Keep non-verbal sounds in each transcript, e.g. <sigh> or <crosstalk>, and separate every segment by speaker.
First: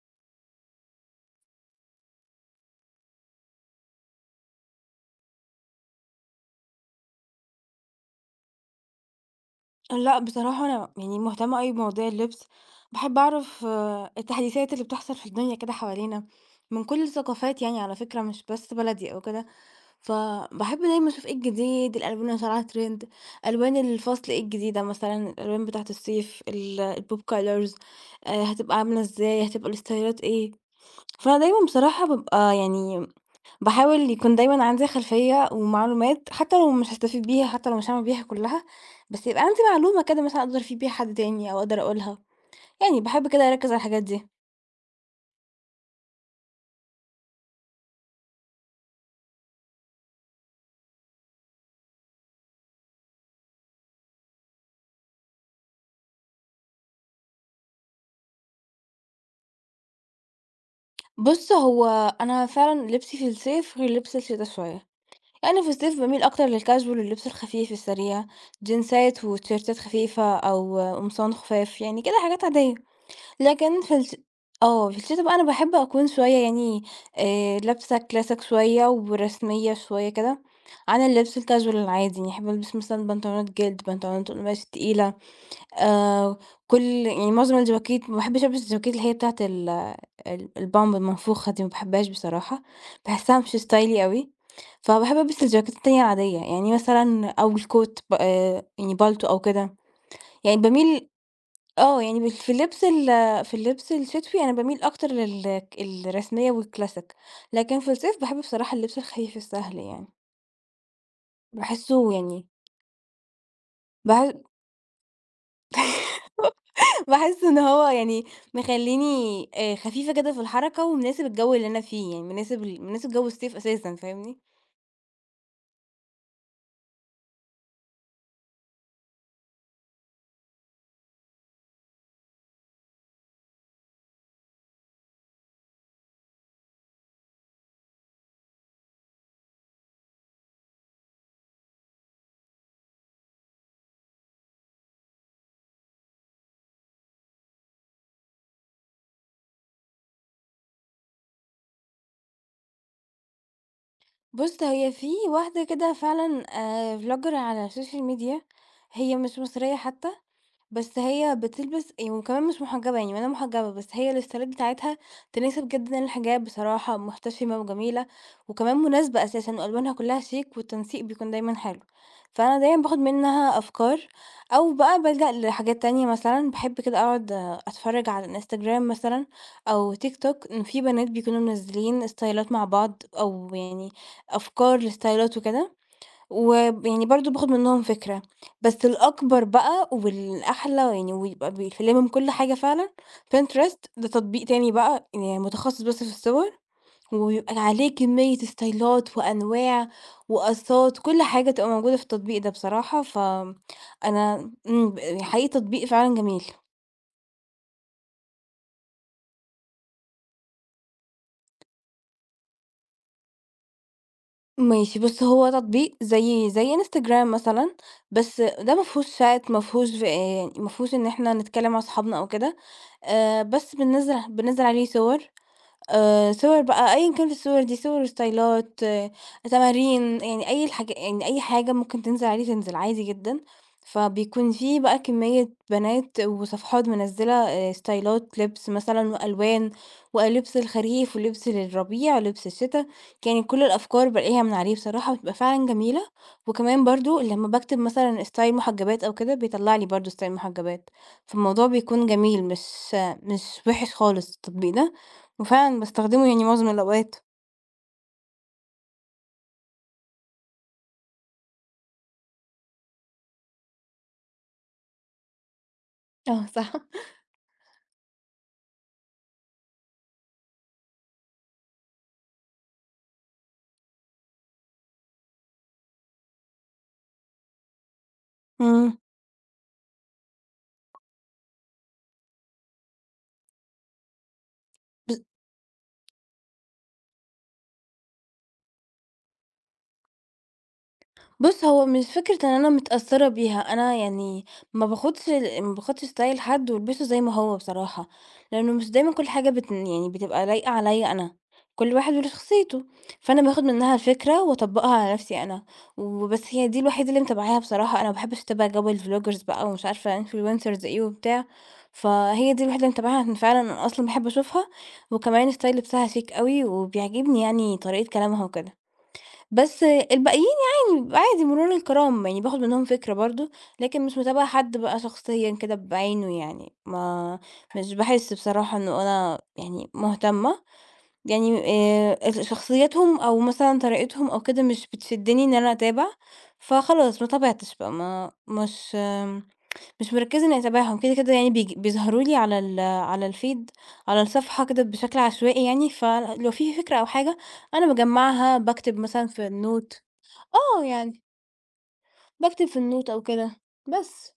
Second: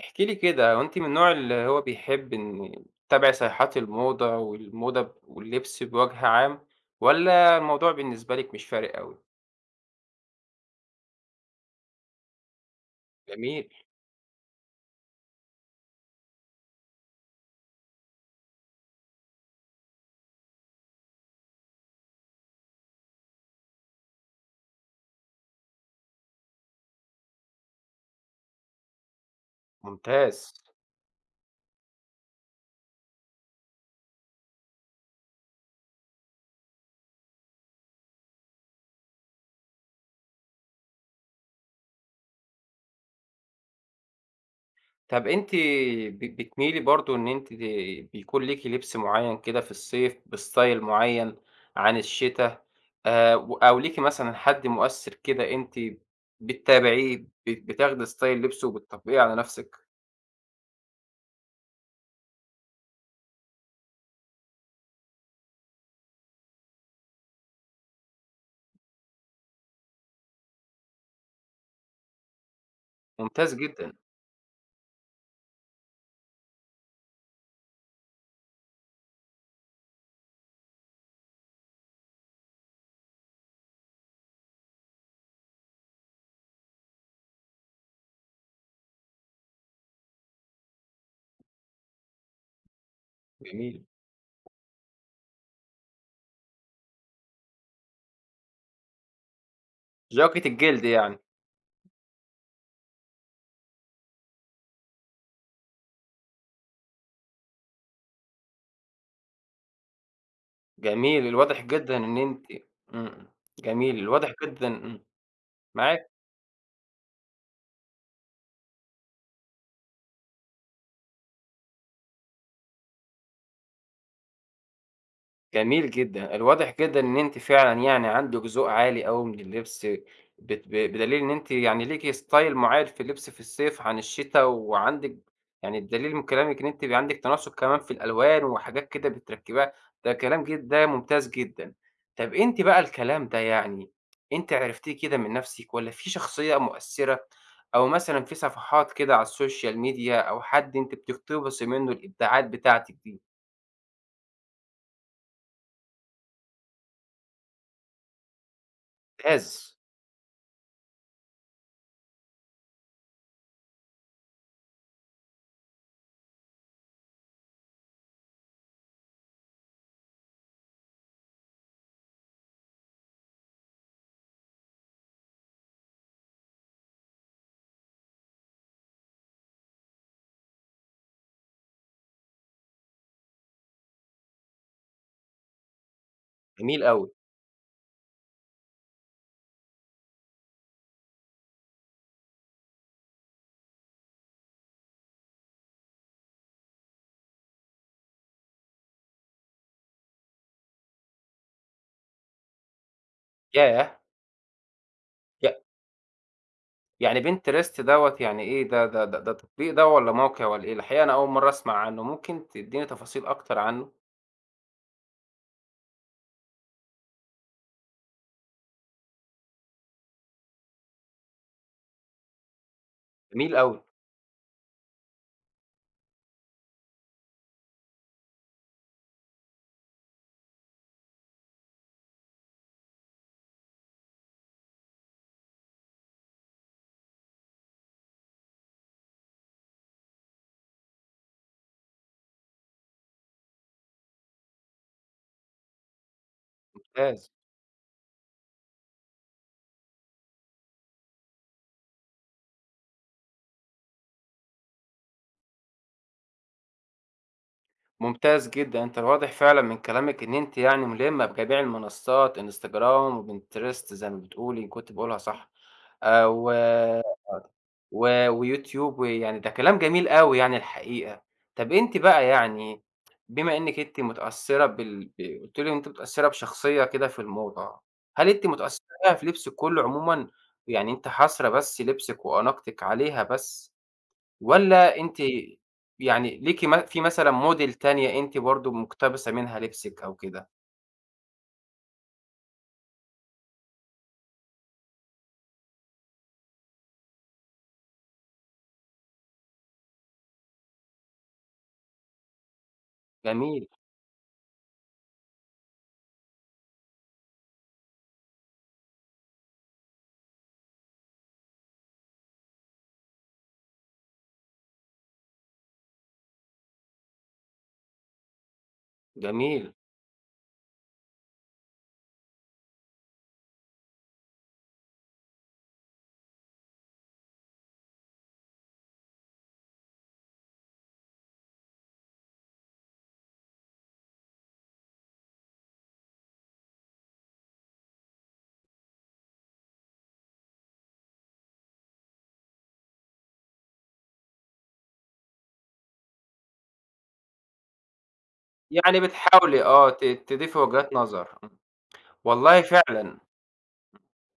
Speaker 1: احكِ لي كده، هو أنتِ من النوع اللي هو بيحب إن تتابعي صيحات الموضة والموضة واللبس بوجه عام، والّا الموضوع بالنسبة لِك مش فارق أوي؟
Speaker 2: لأ، بصراحة أنا يعني مهتمة أوي بمواضيع اللبس، باحب أعرف
Speaker 1: جميل،
Speaker 2: التحديثات اللي بتحصل في الدنيا كده حوالينا، من كل الثقافات يعني على فكرة مش بس بلدي أو كده، فباحب دايمًا أشوف إيه الجديد، الألوان اللي طالعة ترند، ألوان الفصل إيه الجديدة مثلًا، الألوان بتاعة الصيف، ال الpop colors هتبقى عاملة إزاي، هتبقى الستايلات
Speaker 1: ممتاز.
Speaker 2: إيه، فأنا دايمًا بصراحة بابقى يعني باحاول يكون دايمًا عندي خلفية ومعلومات، حتى لو مش هاستفيد بيها، حتى لو مش هاعمل بيها كلها، بس يبقى عندي معلومة كده مثلًا أقدر أفيد بيها حد تاني أو أقدر أقولها، يعني باحب كده أركّز على الحاجات دي.
Speaker 1: طَب أنتِ بتميلي برضه إن أنتِ بيكون ليكِ لبس معيّن كده في الصيف بستايل معيّن عن الشتا، أو ليكِ مثلًا حد مؤثِّر كده أنتِ بتتابعيه، بتاخدي ستايل لبسه وبتطبّقيه على نَفْسِك؟
Speaker 2: بُص، هو أنا فعلًا لبسي في الصيف غير لبس الشتا شوية، يعني في الصيف باميل أكتر للcasual اللبس الخفيف السريع، جينزات وتيشيرتات خفيفة أو قمصان خفاف، يعني كده حاجات عادية.
Speaker 1: ممتاز
Speaker 2: لكن
Speaker 1: جدًا،
Speaker 2: في الش آه، في الشتا بقى أنا باحب أكون شوية يعني لابسة كلاسيك شوية ورسمية شوية كده، عن اللبس الcasual العادي، يعني أحب ألبس مثلًا بنطلونات جلد، بنطلونات قماش تقيلة، آآ، كل يعني معظم الجواكت ما باحبش ألبس الجواكت اللي هي بتاعة ال البامب المنفوخة دي، ما باحبهاش بصراحة، باحسها مش styley
Speaker 1: جميل.
Speaker 2: أوي، فباحب ألبس الجواكت التانية العادية، يعني مثلًا أو الcoat ب يعني بالتو أو كده،
Speaker 1: جاكيت
Speaker 2: يعني
Speaker 1: الجلد
Speaker 2: باميل
Speaker 1: يعني.
Speaker 2: آه، يعني مش في اللبس ال في اللبس الشتوي أنا باميل أكتر لل الرسمية والclassic لكن في الصيف باحب بصراحة اللبس الخفيف السهل يعني،
Speaker 1: جميل، الواضح جدًا
Speaker 2: باحسّه
Speaker 1: إن أنتِ.
Speaker 2: يعني
Speaker 1: إمم، جميل، الواضح
Speaker 2: باح
Speaker 1: جدًا. معاكِ.
Speaker 2: باحس <laughs> إن هو يعني مخلّيني خفيفة كده في الحركة ومناسب الجو اللي أنا فيه، يعني مناسب جو الصيف أساسًا، فاهمني؟
Speaker 1: جميل جدًا، الواضح جدًا إن أنتِ فعلًا يعني عندِك ذوق عالي أوي من اللبس، بت ب بدليل إن أنتِ يعني ليكِ style معيّن في اللبس في الصيف عن الشتا، وعندِك يعني بدليل من كلامِك إن أنتِ بيبقى عندِك تناسق كمان في الألوان وحاجات كده بتركّبيها، ده كلام جد ده ممتاز جدًا. طَب أنتِ بقى الكلام ده يعني أنتِ عرفتيه كده من نَفْسِك والّا في شخصية مؤثّرة أو مثلًا في صفحات كده على السوشيال ميديا أو حد أنتِ بتقتبسي منّه الإبداعات بتاعتِك دي؟
Speaker 2: بُص، هي في واحدة كده فعلًا vlogger على السوشيال ميديا، هي مش
Speaker 1: ممتاز،
Speaker 2: مصرية حتى، بس هي بتلبس وكمان مش محجبة يعني ولا محجبة، بس هي الستايلات بتاعتها تناسب جدًا الحجاب بصراحة، محتشمة وجميلة، وكمان مناسبة أساسًا وألوانها كلها شيك والتنسيق بيكون دايمًا حلو، فأنا دايمًا باخد منها أفكار، أو بقى بالجأ لحاجات تانية مثلًا، باحب كده أقعد أتفرج على الإنستجرام مثلًا أو تيك توك إن في بنات بيكونوا منزلين ستايلات مع بعض، أو يعني أفكار لستايلات وكده،
Speaker 1: جميل
Speaker 2: ويعني
Speaker 1: أوي،
Speaker 2: برضه باخد منّهم فكرة، بس الأكبر بقى والأحلى يعني ويبقى بيلِف لِمِم كل حاجة فعلًا Pinterest ده تطبيق تاني بقى يعني متخصص بس في الصور، وبيبقى عليه كمية ستايلات وأنواع وقصّات، كل حاجة تبقى موجودة في التطبيق ده بصراحة. ف
Speaker 1: ياه!
Speaker 2: أنا إمم، ب
Speaker 1: ي
Speaker 2: حقيقي تطبيق فعلًا جميل.
Speaker 1: يعني Pinterest دوّة يعني إيه ده تطبيق ده والّا موقع والّا إيه؟ الحقيقة أنا أول مرّة أسمع عنّه، ممكن تدّيني تفاصيل أكتر عنّه؟
Speaker 2: ماشي، بُص هو تطبيق زي إنستجرام مثلًا، بس ده ما فيهوش chat، ما فيهوش إن إحنا نتكلم مع صحابنا أو كده.
Speaker 1: جميل
Speaker 2: بس
Speaker 1: أوي،
Speaker 2: بننزّل عليه صور، صور بقى أيًا كانت الصور دي، صور وستايلات، آه، تمارين، يعني أي الحاجة يعني أي حاجة ممكن تنزل عليه تنزل عادي جدًا، فبيكون في بقى كمية بنات وصفحات منزّلة ستايلات لبس مثلًا وألوان، ولبس الخريف ولبس للربيع ولبس الشتا، يعني كل الأفكار بالاقيها من عليه بصراحة بتبقى فعلًا جميلة، وكمان برضه
Speaker 1: ممتاز،
Speaker 2: لمّا باكتب مثلًا ستايل محجبات أو كده بيطلّع لي برضه ستايل محجبات، فالموضوع بيكون جميل، مش مش وِحِش خالص التطبيق ده. وفعلًا باستخدمه يعني معظم الأوقات.
Speaker 1: ممتاز جدًا، أنت الواضح فعلًا من كلامِك إن أنتِ يعني ملمّة بجميع المنصّات Instagram وPinterest زي ما بتقولي، كنت باقولها صح،
Speaker 2: آه،
Speaker 1: و
Speaker 2: صح.
Speaker 1: و ويوتيوب ويعني ده كلام جميل أوي يعني الحقيقة. طَب أنتِ بقى يعني بما إنِّك أنتِ متأثّرة بال ب قُلتِ لي إن أنتِ متأثّرة بشخصية كده في الموضة، هل أنتِ متأثّرة
Speaker 2: إمم،
Speaker 1: بقى في لبسِك كُلّه عمومًا، يعني أنتِ حاصرة بس لبسِك وأناقتِك عليها بس والّا
Speaker 2: ب
Speaker 1: أنتِ يعني ليكِ في مثلًا model تانية أنتِ برضه مُقتبسة منها لبسِك أو كده؟
Speaker 2: بُص، هو مش فكرة إن أنا متأثّرة بيها، أنا يعني ما باخُدش style حد والبسه زي ما هو بصراحة، لإنه مش دايمًا كل حاجة بت يعني بتبقى لايقة عليّا أنا، كل واحد وله شخصيته، فأنا باخُد
Speaker 1: جميل،
Speaker 2: منها الفكرة وأطبّقها على نَفْسي أنا. وبس هي دي الوحيدة اللي متابعاها بصراحة، أنا ما باحبّش أتابع جو الvloggers بقى ومش عارفة influencers إيه وبتاع، فهي دي الوحيدة اللي متابعاها عشان فعلًا أنا أصلًا باحب أشوفها، وكمان الstyle بتاعها شيك أوي وبيعجبني يعني طريقة كلامها وكده.
Speaker 1: جميل.
Speaker 2: بس الباقيين يعني عادي مرور الكرام، يعني باخد منهم فكرة برضه، لكن مش متابعة حد بقى شخصيًا كده بعينه يعني، ما مش باحس بصراحة إنه أنا يعني مهتمة، يعني ال شخصياتهم أو مثلًا طريقتهم أو كده مش بتشدني إن أنا أتابع، فخلاص ما تابعتش بقى، ما مش آم، مش مركزة إني أتابعهم، كده كده يعني بيظهروا لي على ال على الfeed على الصفحة كده بشكل عشوائي يعني، فلو في فكرة أو حاجة أنا باجمّعها، باكتب
Speaker 1: يعني
Speaker 2: مثلًا في
Speaker 1: بتحاولي
Speaker 2: الnote.
Speaker 1: تضيفي
Speaker 2: آه،
Speaker 1: وجهات
Speaker 2: يعني
Speaker 1: نظر. إمم. والله
Speaker 2: باكتب في النوت
Speaker 1: فعلًا.
Speaker 2: أو كده، بس.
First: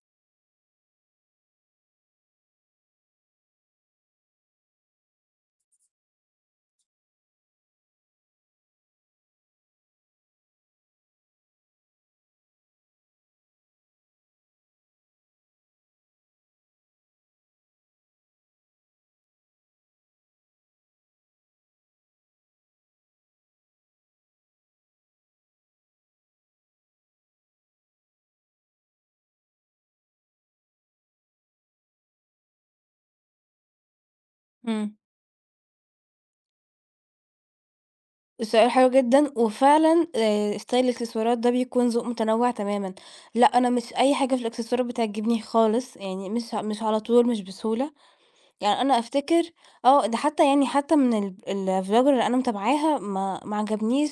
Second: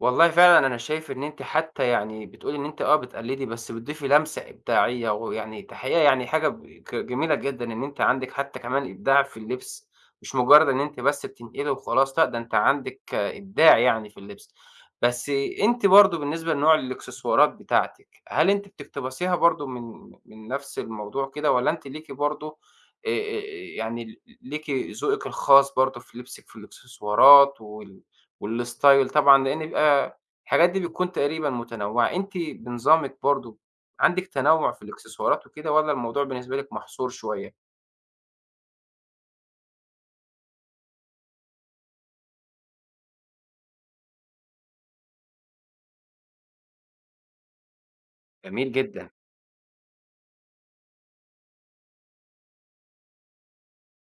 Speaker 1: والله فعلًا أنا شايف إن أنتِ حتى يعني بتقولي إن أنتِ بتقلدي، بس بتضيفي لمسة إبداعية، ويعني تحقيقة يعني حاجة ب ك جميلة جدًا إن أنتِ عندِك حتى كمان إبداع في اللبس، مش مجرد إن أنتِ بس بتنقلي وخلاص، لأ ده أنتِ عندِك إبداع يعني في اللبس. بس أنتِ برضه بالنسبة لنوع الإكسسوارات بتاعتِك، هل أنتِ بتقتبسيها برضه من نفس الموضوع كده، والّا أنتِ ليكِ برضه آآ، يعني ليكِ ذوقِك الخاص برضه في لبسِك في الإكسسوارات والstyle طبعًا، لإن بيبقى الحاجات دي بتكون تقريبًا متنوعة، أنتِ بنظامِك برضه عندِك تنوع في
Speaker 2: إمم.
Speaker 1: الإكسسوارات وكده والّا الموضوع بالنسبة لِك محصور شوية؟
Speaker 2: السؤال حلو جدًا، وفعلًا style الإكسسوارات ده بيكون ذوق متنوع تمامًا، لأ أنا مش أي حاجة في الإكسسوارات بتعجبني خالص، يعني مش على طول، مش بسهولة.
Speaker 1: جميل
Speaker 2: يعني أنا
Speaker 1: جدًا،
Speaker 2: أفتكر آه، ده حتى يعني حتى من ال الvlogger اللي أنا متابعاها ما عجبنيش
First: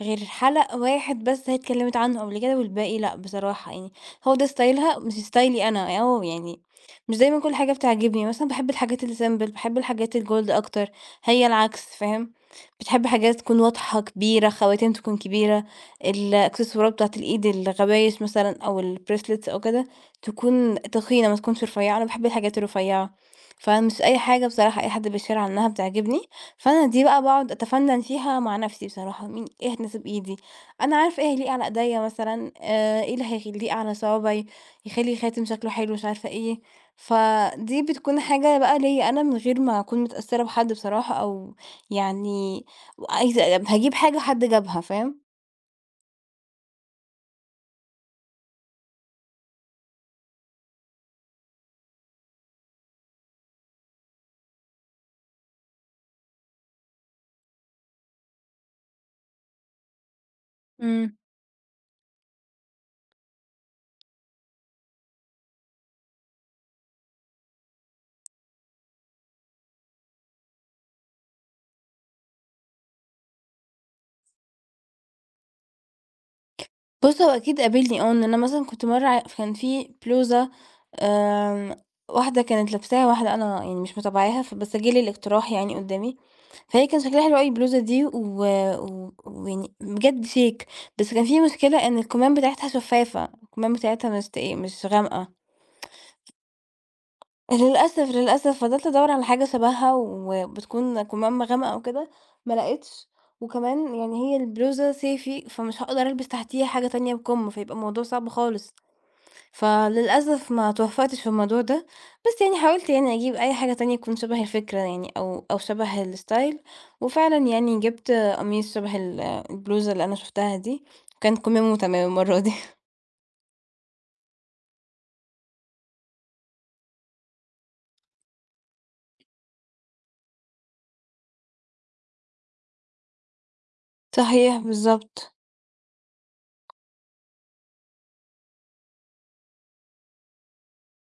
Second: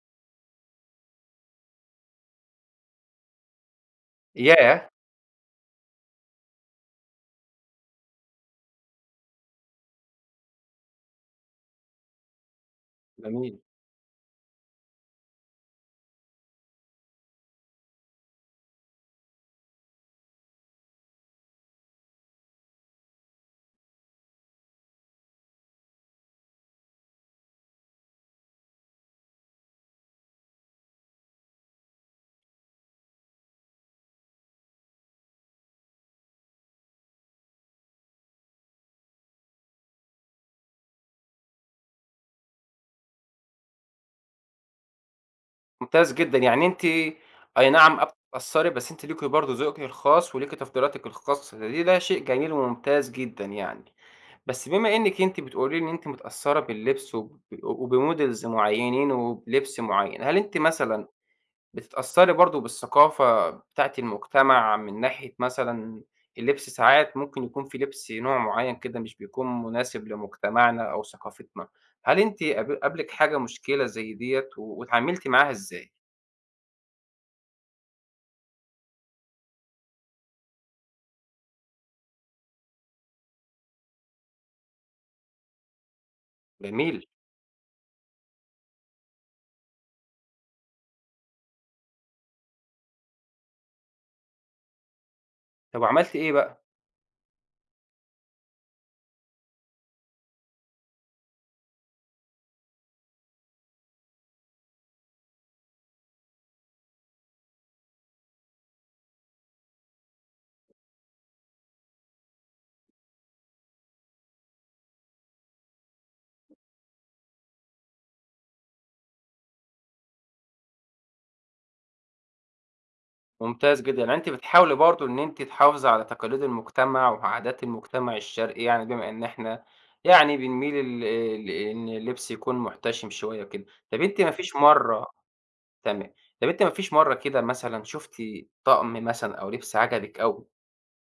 Speaker 2: غير حلقة واحد بس هي اتكلمت عنه قبل كده والباقي لأ، بصراحة يعني هو ده
Speaker 1: ياه!
Speaker 2: ستايلها مش ستايلي أنا، أو يعني مش دايمًا كل حاجة بتعجبني، مثلًا باحب الحاجات الsimple، باحب الحاجات الجولد أكتر، هي العكس، فاهم؟ بتحب حاجات
Speaker 1: جميل.
Speaker 2: تكون واضحة، كبيرة، خواتيم تكون كبيرة، الإكسسوارات بتاعة الإيد، الغوايش مثلًا أو الbracelets أو كده، تكون تخينة، ما تكونش رفيعة، أنا باحب الحاجات الرفيعة، فمش أي حاجة بصراحة أي حد بيشير عنها بتعجبني، فأنا دي بقى باقعد أتفنن فيها مع نفسي بصراحة، مين إيه هتناسب إيدي، أنا عارفة إيه هيليق على إيديا مثلًا، إيه اللي هيليق على صوابعي، يخلي الخاتم شكله حلو مش عارفة إيه، فدي بتكون حاجة بقى ليّا أنا من غير ما أكون متأثرة بحد بصراحة، أو يعني وعايزة أب هاجيب حاجة حد جابها، فاهم؟
Speaker 1: ممتاز جدًا، يعني أنتِ أي نعم بتتأثّري بس أنتِ ليكِ برضه ذوقِك الخاص وليكِ تفضيلاتِك الخاصة، ده شيء جميل وممتاز جدًا يعني. بس بما إنِّك أنتِ بتقولي لي إن أنتِ متأثّرة باللبس وبmodels معيّنين وبلبس معيّن، هل أنتِ مثلًا
Speaker 2: إمم.
Speaker 1: بتتأثّري برضه بالثقافة بتاعة المجتمع من ناحية مثلًا اللبس ساعات ممكن يكون في لبس نوع معيّن كده مش بيكون مناسب لمجتمعنا أو ثقافتنا، هل أنتِ قابلِك حاجة مشكلة زي ديّة واتعاملتِ معاها إزاي؟
Speaker 2: بُص هو أكيد قابلني آه، إن أنا مثلًا كنت مرّة كان في بلوزة، آمم، واحدة كانت لابساها، واحدة أنا يعني مش متابعاها، فبس جه لي الاقتراح يعني قدّامي، فهي
Speaker 1: جميل،
Speaker 2: كان شكلها حلو أوي البلوزة دي و و ويعني بجد شيك، بس كان في مشكلة إن الكُمام بتاعتها شفّافة، الكُمام بتاعتها مش غامقة.
Speaker 1: طَب وعملتِ إيه بقى؟
Speaker 2: للأسف، للأسف فضلت أدوّر على حاجة شبهها وبتكون كُمامة غامقة أو كده، ما لقيتش، وكمان يعني هي البلوزة صيفي، فمش هاقدر ألبس تحتيها حاجة تانية بكُم، فيبقى الموضوع صعب خالص، فللأسف ما توفّقتش في الموضوع ده، بس يعني حاولت يعني أجيب أي حاجة تانية تكون شبه الفكرة يعني، أو شبه الstyle، وفعلًا يعني جِبت قميص شبه ال البلوزة اللي أنا شُفتها دي، وكانت كُمامه تمام المرّة دي.
Speaker 1: ممتاز جدًا، يعني أنتِ بتحاولي برضه إن أنتِ تحافظي على تقاليد المجتمع وعادات المجتمع الشرقي يعني بما إن إحنا يعني بنميل لإن اللبس يكون محتشم شوية كده، طَب
Speaker 2: <laughs>
Speaker 1: أنتِ ما فيش
Speaker 2: صحيح،
Speaker 1: مرّة
Speaker 2: بالضبط.
Speaker 1: تمام. طب أنتِ ما فيش مرّة كده مثلًا شُفتِ طقم مثلًا أو لبس عجبِك أوي،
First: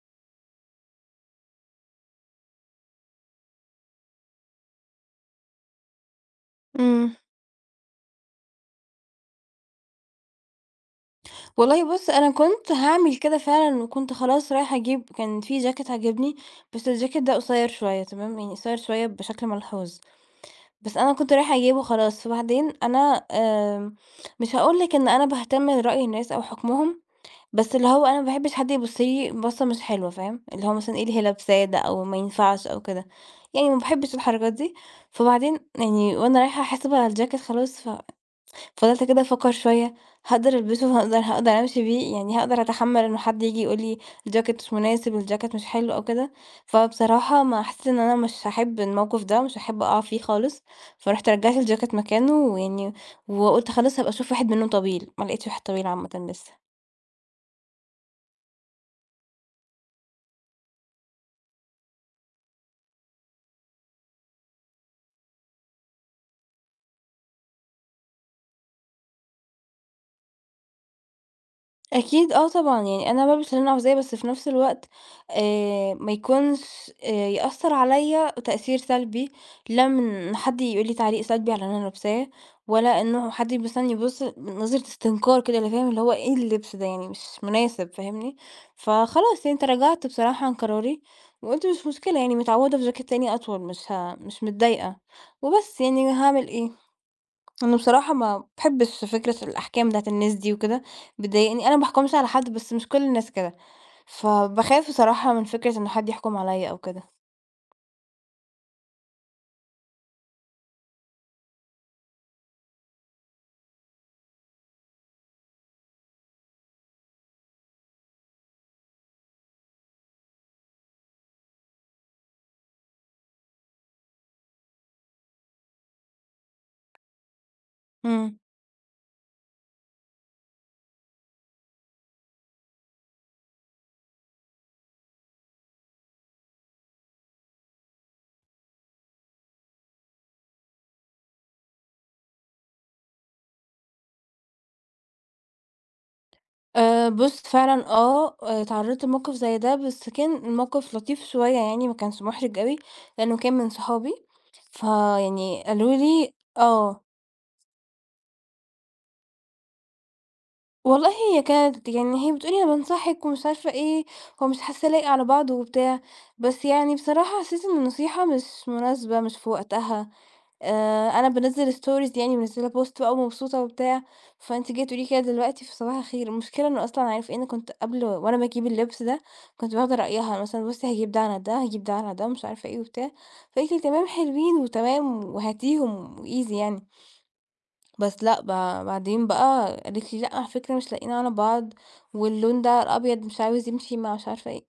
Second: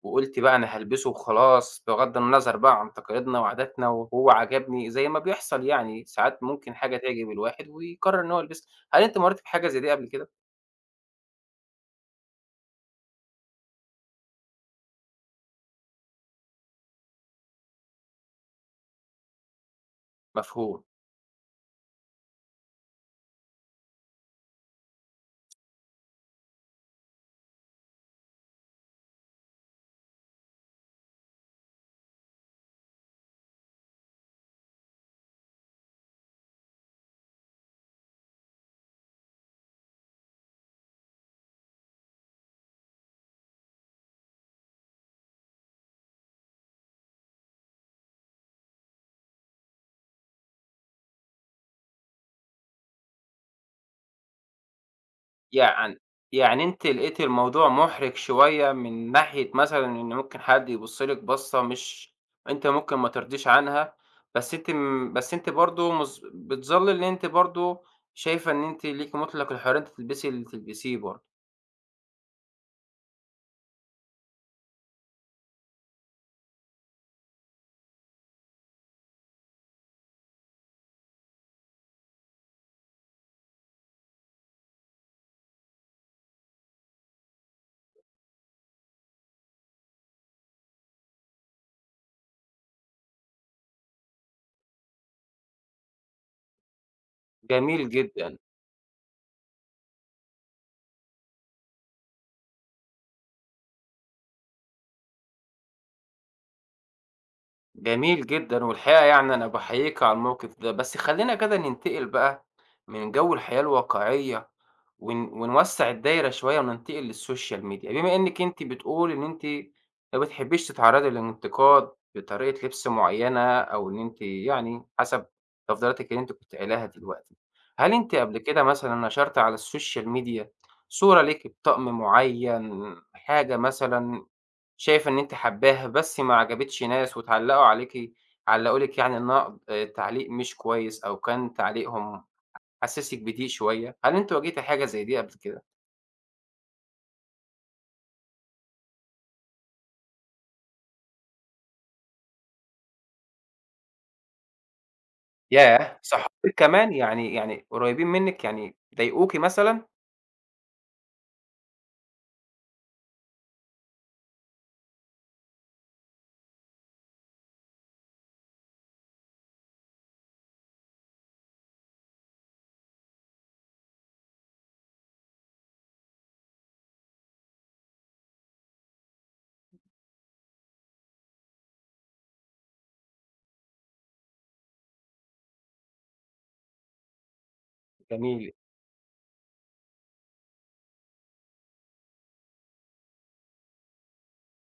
Speaker 1: وقُلتِ بقى أنا هالبسه وخلاص بغض النظر بقى عن تقاليدنا وعاداتنا وهو عجبني، زي ما بيحصل يعني ساعات ممكن حاجة
Speaker 2: إمم.
Speaker 1: تعجب الواحد ويقرر إن هو يلبسها، هل أنتِ مرّيتِ بحاجة زي دي قبل كده؟
Speaker 2: والله بُص، أنا كنت هاعمل كده فعلًا وكنت خلاص رايحة أجيب، كان في جاكيت عاجبني، بس الجاكيت ده قصيّر شوية تمام، يعني قصيّر شوية بشكل ملحوظ،
Speaker 1: مفهوم.
Speaker 2: بس أنا كنت رايحة أجيبه خلاص، فبعدين أنا آمم، مش هاقول لِك إن أنا باهتم لرأي الناس أو حكمهم، بس اللي هو أنا ما باحبش حد يبُص لي بصّة مش حلوة فاهم، اللي هو مثلًا إيه اللي هي لابساه ده أو ما ينفعش أو كده، يعني ما باحبش الحركات دي، فبعدين يعني وأنا رايحة أحاسب على الجاكيت خلاص، ف فضلت كده أفكّر شوية، هاقدر ألبسه، هاقدر <laughs> أمشي بيه، يعني هاقدر أتحمّل إنه حد ييجي يقول لي الجاكيت مش مناسب، الجاكيت مش حلو أو كده، فبصراحة ما حسيت إن أنا مش هاحب الموقف ده، مش هاحب أقع فيه خالص، فرُحت رجّعت الجاكيت مكانه، ويعني وقُلت خلاص هابقى أشوف واحد منّه طويل، ما لقيتش واحد طويل
Speaker 1: يعني
Speaker 2: عامةً لسه.
Speaker 1: يعني أنتِ لقيتِ الموضوع مُحرِج شوية من ناحية مثلًا إن ممكن حد يبُص لِك بَصّة مش أنتِ ممكن ما ترضيش عنها، بس أنتِ برضه بتظلّي إن أنتِ برضه شايفة إن أنتِ ليكِ مُطلق الحرية إن أنتِ تلبسي اللي تلبسيه برضه،
Speaker 2: أكيد آه طبعًا، يعني أنا بالبس اللي أنا عاوزاه، بس في نفس الوقت ما يكونش يأثّر عليَّ تأثير سلبي، لا من حد يقول لي تعليق سلبي على اللي أنا لابساه، ولا إنه حد يبُص نظرة استنكار كده اللي فاهم اللي هو إيه اللبس ده يعني مش مناسب، فاهمني؟ فخلاص يعني تراجعت بصراحة عن قراري، وقُلت مش مشكلة يعني متعوّدة في جاكيت تاني أطول، مش متضايقة، وبس يعني هاعمل إيه؟ أنا
Speaker 1: جميل
Speaker 2: بصراحة
Speaker 1: جدًا.
Speaker 2: ما باحبش فكرة الأحكام بتاعة الناس دي وكده، بتضايقني، أنا ما باحكمش على حد بس مش كل الناس كده، فباخاف بصراحة من فكرة إن حد يحكم عليَّ أو كده.
Speaker 1: جميل جدًا، والحقيقة يعني أنا باحييكِ على الموقف ده، بس خلّينا كده ننتقل بقى من جو الحياة الواقعية ونوسّع الدايرة شوية وننتقل للسوشيال ميديا، بما إنِّك أنتِ بتقولي إن أنتِ ما بتحبّيش تتعرّضي للانتقاد بطريقة لبس معيّنة أو إن أنتِ يعني حسب تفضيلاتِك اللي أنتِ كنتِ قايلاها دلوقتي، هل أنتِ
Speaker 2: إمم.
Speaker 1: قبل كده مثلًا نشرتِ على السوشيال ميديا صورة ليكِ بطقم معيّن، حاجة مثلًا شايفة إن أنتِ حاباها بس ما عجبتش ناس واتعلّقوا عليكِ علّقوا لِك يعني النقد تعليق مش كويس أو كان تعليقهم حسّسِك بضيق شوية، هل أنتِ واجهتِ حاجة زي دي قبل كده؟
Speaker 2: بُص فعلًا آه، اتعرّضت لموقف زي ده، بس كان الموقف لطيف شوية يعني ما كانش مُحرِج أوي، لإنه كان من صحابي، فيعني قالوا
Speaker 1: ياه!
Speaker 2: لي
Speaker 1: صحابِك كمان!
Speaker 2: آه.
Speaker 1: يعني قريبين منِّك يعني ضايقوكِ مثلًا؟
Speaker 2: والله هي كانت يعني هي بتقول لي: "أنا بانصحِك" ومش عارفة إيه، هو مش حاسة لايقة على بعض وبتاع، بس يعني بصراحة حسيت إن النصيحة مش مناسبة، مش في وقتها، أنا بانزّل stories يعني منزّلة post بقى ومبسوطة وبتاع، فأنتِ جاية تقولي كده دلوقتي، فصباح الخير. المشكلة إنه أصلًا عارف إيه، أنا كنت قبل وأنا باجيب اللبس ده، كنت واخدة رأيها مثلًا بُصّي هاجيب ده على ده، هاجيب ده على ده، ومش عارفة إيه وبتاع، فقالت لي: "تمام حلوين وتمام وهاتيهم وeasy يعني." بس لأ،
Speaker 1: جميل.
Speaker 2: بعدين بقى قالت لي: "لأ، على فكرة مش لايقين على بعض، واللون ده الأبيض مش عاوز يمشي مع مش عارفة إيه."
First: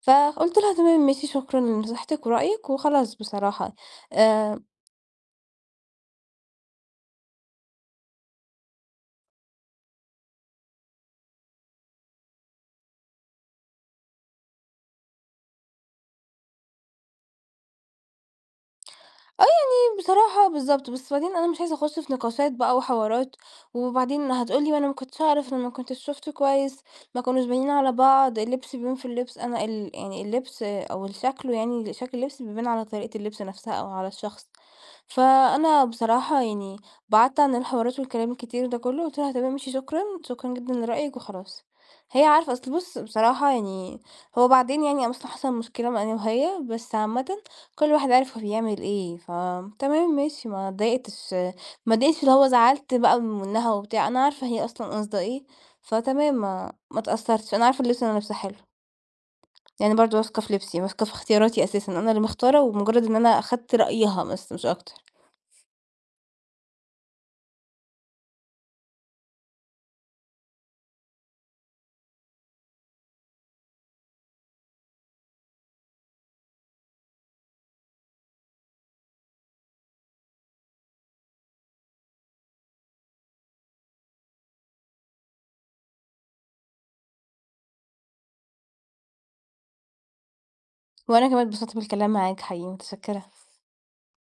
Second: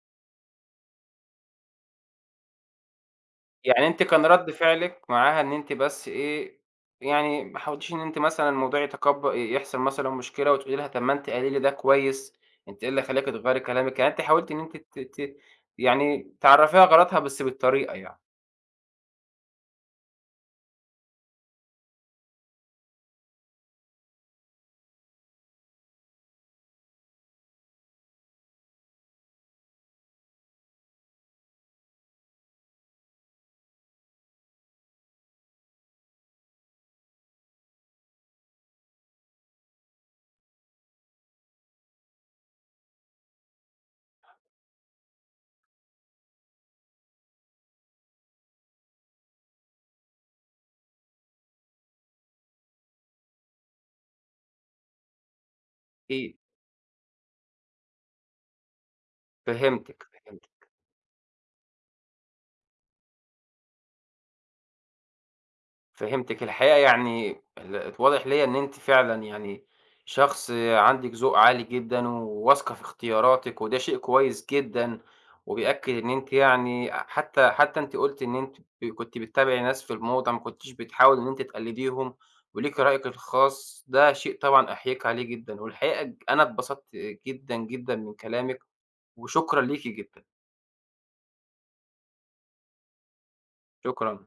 Speaker 2: فقُلت لها: "تمام ماشي، شكرًا لنصيحتِك ورأيِك." وخلاص بصراحة.
Speaker 1: يعني أنتِ كان رَد
Speaker 2: آآ
Speaker 1: فعلِك معاها إن أنتِ بس إيه، يعني ما حاولتيش إن أنتِ مثلًا الموضوع يحصل مثلًا مشكلة وتقولي لها طب ما أنتِ قايلة لي ده كويس، أنتِ إيه اللي خلاكِ تغيّري كلامِك؟ يعني أنتِ حاولتِ إن أنتِ ت ت يعني تعرّفيها غلطها بس بالطريقة يعني.
Speaker 2: يعني بصراحة بالضبط، بس بعدين أنا مش عايزة أخُش في نقاشات بقى وحوارات، وبعدين هتقول لي: "ما أنا ما كنتش أعرف، أنا ما كنتش شُفته كويس، ما كانوش باينين على بعض، اللبس بيبان في اللبس." أنا ال يعني اللبس أو ال شكله، يعني شكل اللبس بيبان على طريقة اللبس نفسها أو على الشخص، فأنا بصراحة يعني بعدت عن الحوارات والكلام الكتير ده كُلّه، قُلت لها: "تمام ماشي، شكرًا، شكرًا جدًا لرأيِك." وخلاص. هي عارفة أصل بُص بصراحة يعني هو بعدين يعني أصل حصل مشكلة ما أنا وهي، بس عامةً كل واحد عارف هو بيعمل إيه، فتمام ماشي، ما اتضايقتش ما اتضايقتش اللي هو زعلت بقى منها وبتاع، أنا عارفة هي أصلًا قاصدة إيه، فتمام
Speaker 1: أكيد،
Speaker 2: ما اتأثرتش، أنا عارفة اللبس اللي أنا لابساه حلو، يعني
Speaker 1: فهمتِك،
Speaker 2: برضه واثقة في
Speaker 1: فهمتِك.
Speaker 2: لبسي، واثقة في اختياراتي أساسًا، أنا اللي مختارة ومجرد إن أنا أخدت رأيها بس مش أكتر،
Speaker 1: فهمتِك، الحقيقة يعني ال اتواضح ليّا إن أنتِ فعلًا يعني شخص عندِك ذوق عالي جدًا، وواثقة في اختياراتِك، وده شيء كويس جدًا، وبيأكد إن أنتِ يعني حتى أنتِ قلتِ إن أنتِ كنتِ بتتابعي ناس في الموضة، ما كنتيش بتحاولي إن أنتِ تقلديهم، وليكِ رأيِك الخاص، ده شيء طبعًا أحييكِ عليه جدًا، والحقيقة أنا اتبسطت جدًا، جدًا من كلامِك، وشكرًا ليكِ جدًا،
Speaker 2: وأنا كمان اتبسطت بالكلام معاك حقيقي، متشكرة.
Speaker 1: شكرًا.